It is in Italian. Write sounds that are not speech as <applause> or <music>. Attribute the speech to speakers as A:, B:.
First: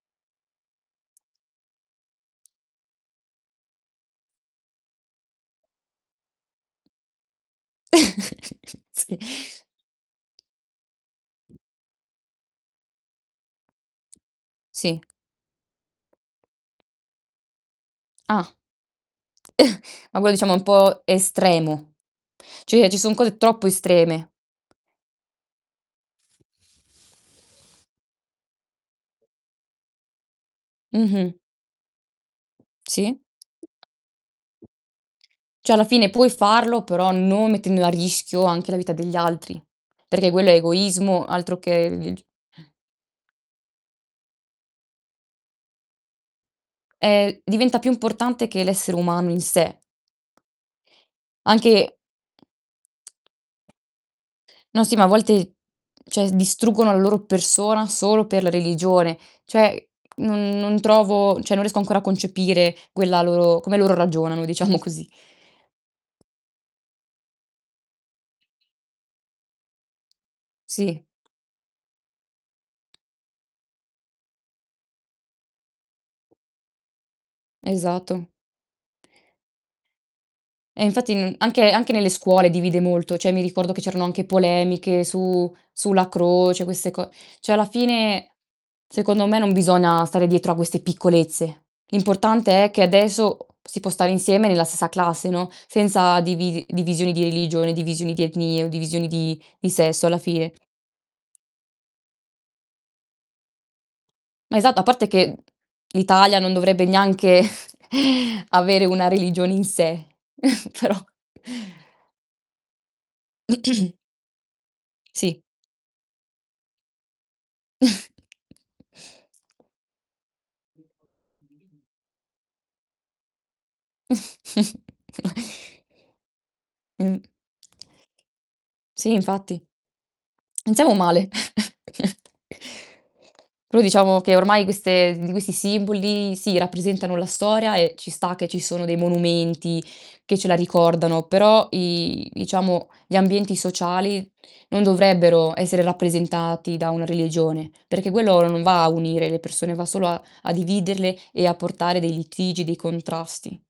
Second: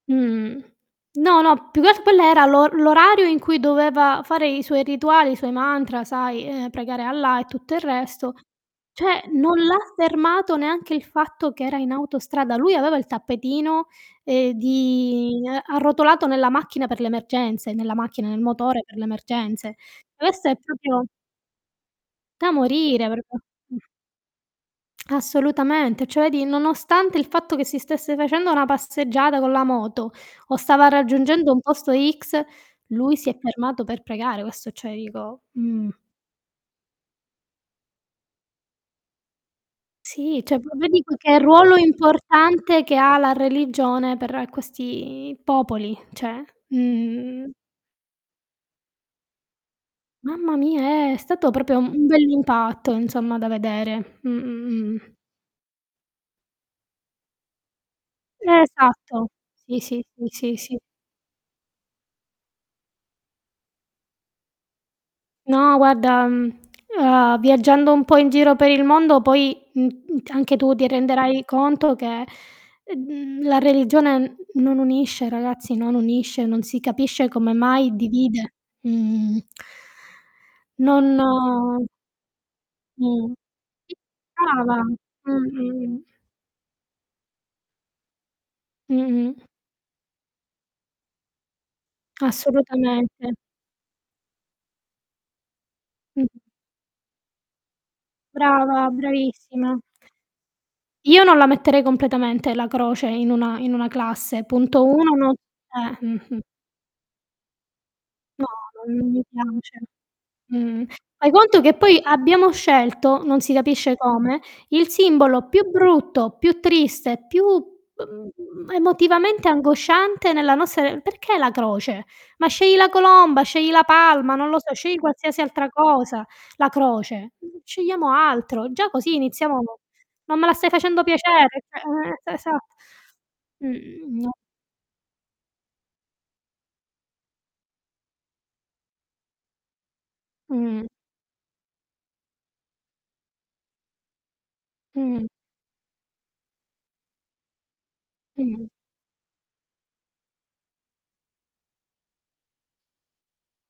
A: Mhmm, no, no, più che al quello era l'o l'orario in cui doveva fare i suoi rituali, i suoi mantra, sai, ehm, pregare Allah e tutto il resto.
B: <chuckles> Sì.
A: Cioè, non l'ha fermato neanche il fatto che era in autostrada. Lui aveva il tappetino, ehm,
B: Sì.
A: di ehm, arrotolato nella macchina per le emergenze, nella macchina,
B: Ah.
A: nel
B: <chuckles>
A: motore per le emergenze.
B: Ma quello
A: Questo
B: diciamo è
A: è
B: un po'
A: proprio
B: estremo.
A: Da
B: Cioè, ci
A: morire,
B: son
A: proprio,
B: cose troppo
A: mh.
B: estreme.
A: Assolutamente. Cioè di nonostante il fatto che si stesse facendo una passeggiata con la moto o stava
B: Mh-mh.
A: raggiungendo un posto x, lui
B: Sì.
A: si è fermato per pregare, questo cioè dico
B: Cioè, alla
A: mh.
B: fine puoi farlo però non mettendo a rischio anche la vita degli altri. Perché
A: Sì,
B: quello è
A: cioè po vedi poi
B: egoismo
A: che
B: altro che
A: ruolo
B: il viagg
A: importante che ha la religione per questi popoli, cioè,
B: Ehm,
A: mhmm.
B: diventa più importante che l'essere umano in sé.
A: Mamma mia, è stato proprio
B: Anche
A: un bell'impatto insomma da vedere. Mh,
B: No,
A: mh,
B: sì ma a
A: mh.
B: volte cioè, distruggono la loro persona solo per la religione.
A: Esatto.
B: Cioè,
A: Sì, sì, sì, sì,
B: mhmm,
A: sì.
B: non trovo cioè non riesco ancora a concepire quella loro come loro ragionano diciamo così.
A: No, guarda, mhmm, ehm, viaggiando un po' in giro per il mondo poi, mhmm, mhmm, anche tu ti
B: Sì.
A: renderai conto che, ehm, la religione n non unisce, ragazzi, non unisce, non si capisce come mai
B: Esatto.
A: divide, mhmm
B: E infatti n anche
A: Non
B: anche nelle scuole divide molto. Cioè,
A: Mh.
B: mi ricordo che
A: Sì.
B: c'erano anche
A: Brava.
B: polemiche
A: Mh,
B: su
A: mh ,mh.
B: sulla croce queste co cioè alla fine,
A: Mh,
B: secondo me,
A: mh.
B: non bisogna stare dietro a queste piccolezze. L'importante è che
A: Assolutamente.
B: adesso si può stare insieme nella stessa classe, no, senza
A: Mh.
B: divi divisioni di religione, divisioni di etnie o
A: Brava,
B: divisioni di di
A: bravissima.
B: sesso alla fine.
A: Io non la metterei completamente la croce in una in una classe,
B: Ma esatto, a
A: punto
B: parte
A: 1 no
B: che
A: s eh,
B: l'Italia
A: mh-mh.
B: non dovrebbe neanche,
A: No,
B: <chuckles> avere una
A: non mi
B: religione in
A: piace.
B: sé. <chuckles>
A: Mh.
B: Però
A: Fai conto che poi abbiamo scelto, non si capisce come, il
B: Sì.
A: simbolo più brutto, più triste, più emotivamente
B: <chuckles>
A: angosciante, nella nostra re perché la croce? Ma scegli la colomba, scegli la palma, non lo so, scegli qualsiasi
B: <chuckles>
A: altra cosa. La
B: Mh.
A: croce, scegliamo altro. Già
B: Sì,
A: così iniziamo
B: infatti.
A: non me la stai
B: Non siamo
A: facendo
B: male.
A: piacere, cioè, ehm,
B: <chuckles>
A: esa
B: Però
A: mhmm,
B: diciamo
A: no
B: che ormai queste di questi simboli sì, rappresentano la storia e ci sta che ci sono dei monumenti che ce la
A: Mh.
B: ricordano però i diciamo gli ambienti sociali non
A: Mh.
B: dovrebbero essere rappresentati da una religione, perché quello non
A: Mh-mh.
B: va a unire le persone va solo a a dividerle e a portare dei litigi, dei contrasti.